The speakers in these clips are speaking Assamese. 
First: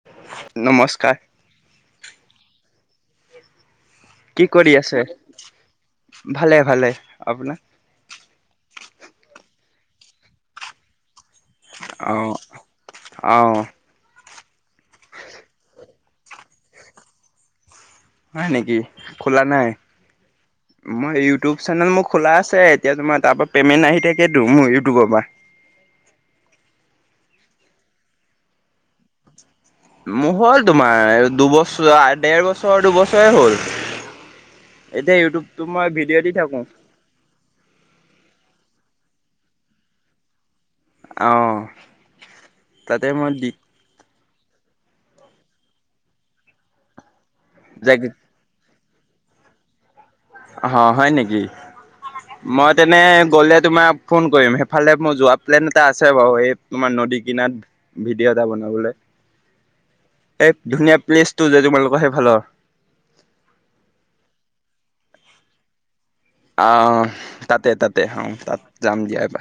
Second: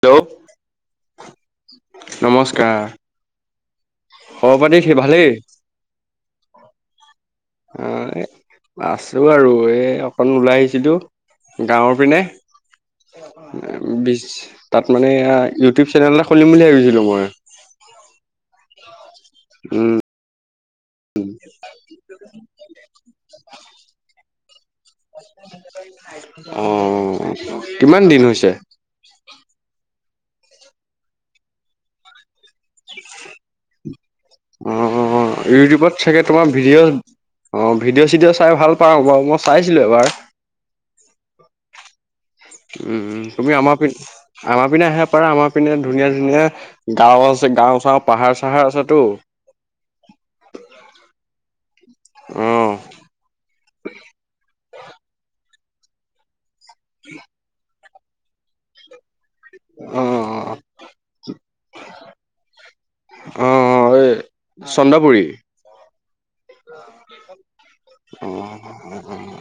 হেল্ল' নমস্কাৰ নমস্কাৰ খবৰ কৰি পাতি কি আছে ভালেই? ভালে ভালে আপোনাৰ অহ। আছো আৰু এ অকন ওলাই আহিছিলোঁ। গাঁৱৰ অ পিনে অ বিশ তাত মানে এয়া ইউটিউব চেনেল এটা খুলিম বুলি ভাবিছিলো মই। হয় নেকি খোলা নাই উম মই ইউটিউব চেনেল মোৰ খোলা আছে এতিয়া তোমাৰ তাৰ পৰা পেমেন্ট আহি থাকেতো মোৰ ইউটিউবৰ পৰা। অ কিমান দিন হৈছে? মোৰ হ'ল তোমাৰ দুবছৰ ডেৰবছৰ দুবছৰে হ'ল। অ এতিয়া অ ইউটিউবতো মই ইউটিউবত ভিডিঅ' চাগে দি তোমাৰ থাকো ভিডিঅ' আহ ভিডিঅ' চিডিঅ' চাই ভাল পাওঁ বাৰু মই চাইছিলো এবাৰ। আহ উম তুমি আমাৰ পি আমাৰ পিনে আহে পাৰা আমাৰ পিনে ধুনীয়া ধুনীয়া গছ ছে গাওঁ চাও জেগি পাহাৰ চাহাৰ আছেতো। অ', হয় নেকি। অ মই তেনে গ'লে তোমাক ফোন কৰিম সেইফালে মই যোৱা প্লেন এটা আছে বাৰু এই তোমাৰ নদী কিনাৰ ভিডিঅ' এটা বনাবলৈ। অ', অ। এই ধুনীয়া প্লেচটো যে তোমালোকৰ সেইফালৰ অ অ এই চন্দ্ৰাপুুৰী। আহ, তাতে তাতে অ', আহ তাত যাম দিয়াবা।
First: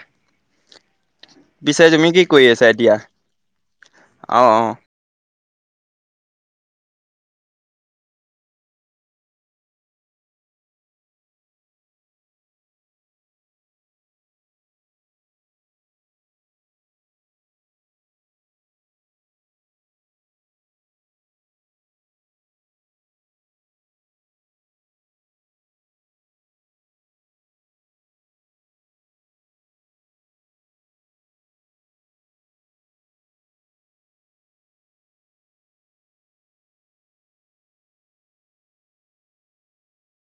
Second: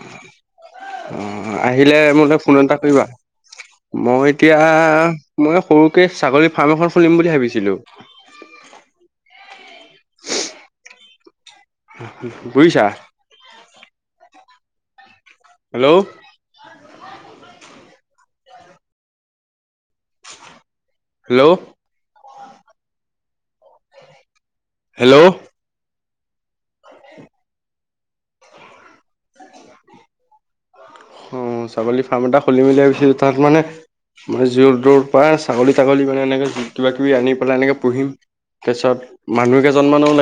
অঁ আহিলে মোলৈ ফোন এটা কৰিবা মই অ এতিয়া অ মই সৰুকে ছাগলী ফাৰ্ম এখন খুলিম বুলি ভাবিছিলো। বুজিছা। হেল্ল'। Hello hello. অ ছাগলী ফাৰ্ম এটা খুলিম বুলি ভাবিছিলো তাত মানে মমই জৰ দৌৰ পৰা ছাগলী তাগলী মানে এনেকে কিব কিবি আনি পেলাই এনেকে পুহিম। তাৰ পিছত মানুহ কেইজনমানানো লাগে